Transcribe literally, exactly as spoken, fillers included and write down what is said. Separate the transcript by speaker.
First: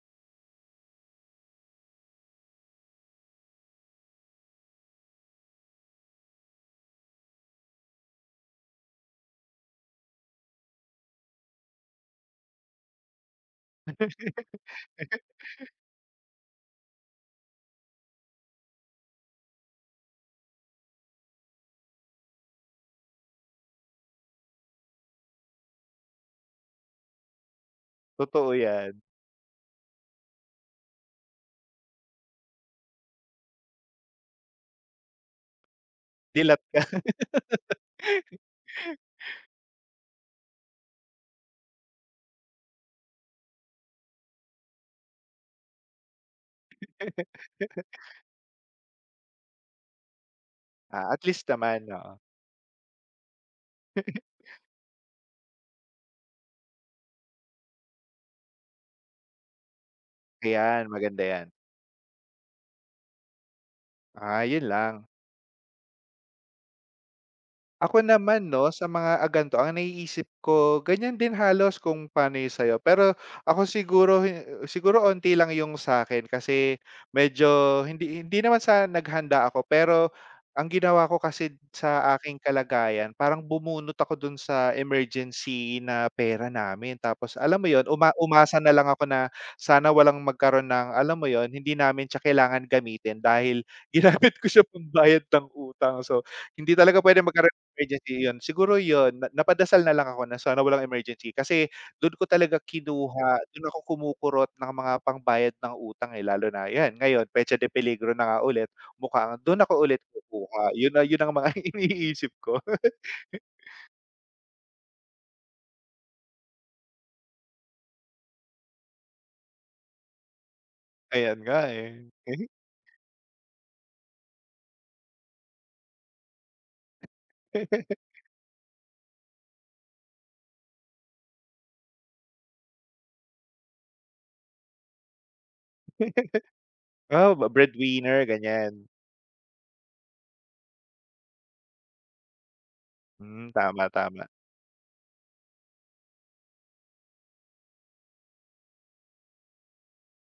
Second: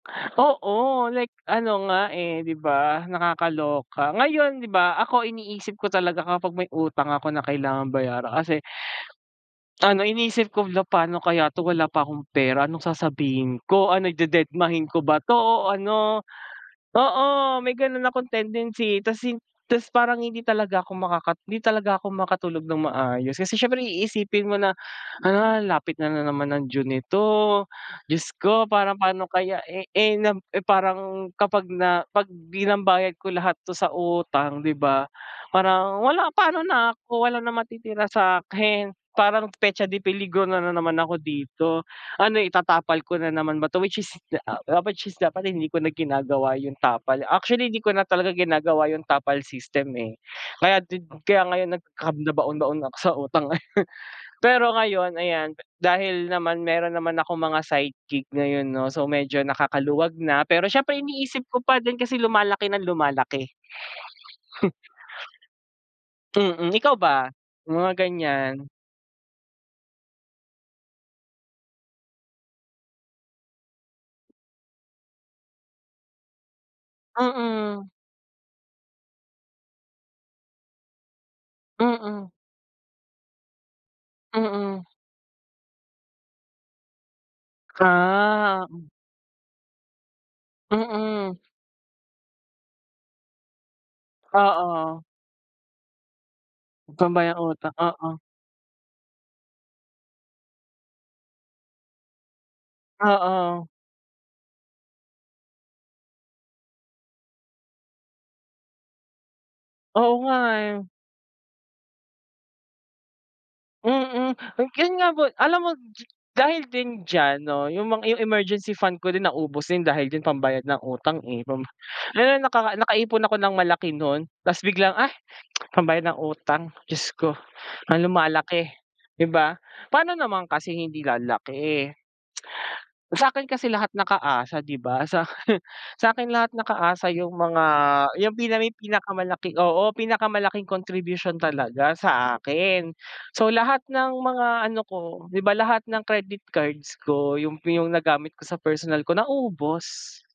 Speaker 1: Oo, like ano nga, eh, 'di ba nakakaloka. Ngayon, 'di ba ako iniisip ko talaga kapag may utang ako na kailangang bayaran kasi ano, iniisip ko, hala, pa'no kaya 'to, wala pa akong pera, anong sasabihin ko. Ano, dededmahin ko ba 'to, o ano. Oo, may gano'n akong tendency ta's hin ta's parang hindi talaga ako makaka hindi talaga ako makatulog ng maayos. Kasi siyempre iisipin mo na, ah, lapit na na naman ng Due nito, diyos
Speaker 2: Totoo
Speaker 1: ko, parang
Speaker 2: 'yan.
Speaker 1: pa'no kaya, eh, eh, na, eh, parang kapag na 'pag binambayad ko lahat 'to sa utang 'di ba, parang wala, pa'no
Speaker 2: Dilat ka.
Speaker 1: na ako, wala nang matitira sa'kin. Parang petsa de peligro na na naman ako dito. Ano, itatapal ko na naman ba 'to, which is, which is dapat hindi ko na ginagawa yung tapal. Actually, 'di ko na talaga ginagawa yung tapal system, eh. Kaya din
Speaker 2: Ah, at
Speaker 1: kaya
Speaker 2: least
Speaker 1: ngayon nag
Speaker 2: naman. Oo.
Speaker 1: nagkanda-baon-baon ako sa utang, eh. Pero ngayon, ayan, dahil naman meron naman akong mga side gig ngayon 'no, so medyo nakakaluwag na. Pero
Speaker 2: Ayan,
Speaker 1: siyempre
Speaker 2: maganda
Speaker 1: iniisip
Speaker 2: 'yan.
Speaker 1: ko pa din kasi lumalaki ng lumalaki.
Speaker 2: Ah, yun lang.
Speaker 1: Hmm, ikaw ba, mga
Speaker 2: Ako naman
Speaker 1: ganiyan.
Speaker 2: 'no, sa mga, ah, gan'to, ang naiisip ko, ganiyan din halos kung pa'no yun sa'yo. Pero ako siguro hi siguro onti lang yung sa'kin kasi medyo
Speaker 1: Mm.
Speaker 2: hindi hindi naman sa naghanda ako, pero ang ginawa ko kasi sa
Speaker 1: Mm.
Speaker 2: aking kalagayan, parang bumunot ako dun sa
Speaker 1: Mm.
Speaker 2: emergency na pera namin. Tapos alam mo 'yon, uma umasa
Speaker 1: Ah,
Speaker 2: na
Speaker 1: hmm.
Speaker 2: lang ako na sana walang magkaroon ng alam mo
Speaker 1: Mm.
Speaker 2: 'yon, hindi namin siya kailangan gamitin dahil ginamit ko siya
Speaker 1: Oo.
Speaker 2: pambayad ng utang. So, hindi talaga puwede
Speaker 1: Dumay ang
Speaker 2: magkaroon ng
Speaker 1: utang,
Speaker 2: emergency,
Speaker 1: oo.
Speaker 2: yun siguro 'yon, na napadasal na lang ako na sana walang emergency kasi dun ko talaga kinuha,
Speaker 1: Oo.
Speaker 2: dun ako kumukurot ng mga pambayad ng utang, eh. Lalo na, ayan, ngayon petsa de peligro na nga ulit, mukhang dun ako ulit
Speaker 1: Oo nga,
Speaker 2: kukuha.
Speaker 1: eh.
Speaker 2: Yun na yun ang mga iniisip ko.
Speaker 1: Mm, yung gan nga po, alam mo d dahil din diyan 'no, yung mga yung emergency fund ko din naubos din, dahil din pambayad ng utang,
Speaker 2: Ayan
Speaker 1: eh. Pam
Speaker 2: nga. eh.
Speaker 1: ngayon, naka nakaipon ako ng malaki nun ta's biglang, "Ah, pambayad ng utang, diyos ko. Ang lumalaki", 'di ba? Pa'no naman kasi hindi lalaki, eh. Sa'kin kasi lahat nakaasa, 'di ba? Sa akin, sa'kin lahat nakaasa
Speaker 2: Wow,
Speaker 1: yung
Speaker 2: ba
Speaker 1: mga
Speaker 2: breadwinner
Speaker 1: 'yang pina may
Speaker 2: ganiyan.
Speaker 1: pinakamalaki oo, pinakamalaking contribution talaga sa akin.
Speaker 2: Hmm,
Speaker 1: So, lahat
Speaker 2: tama,
Speaker 1: ng
Speaker 2: tama.
Speaker 1: mga ano ko, 'di ba lahat ng credit cards ko, yung yung nagamit ko sa personal ko, naubos.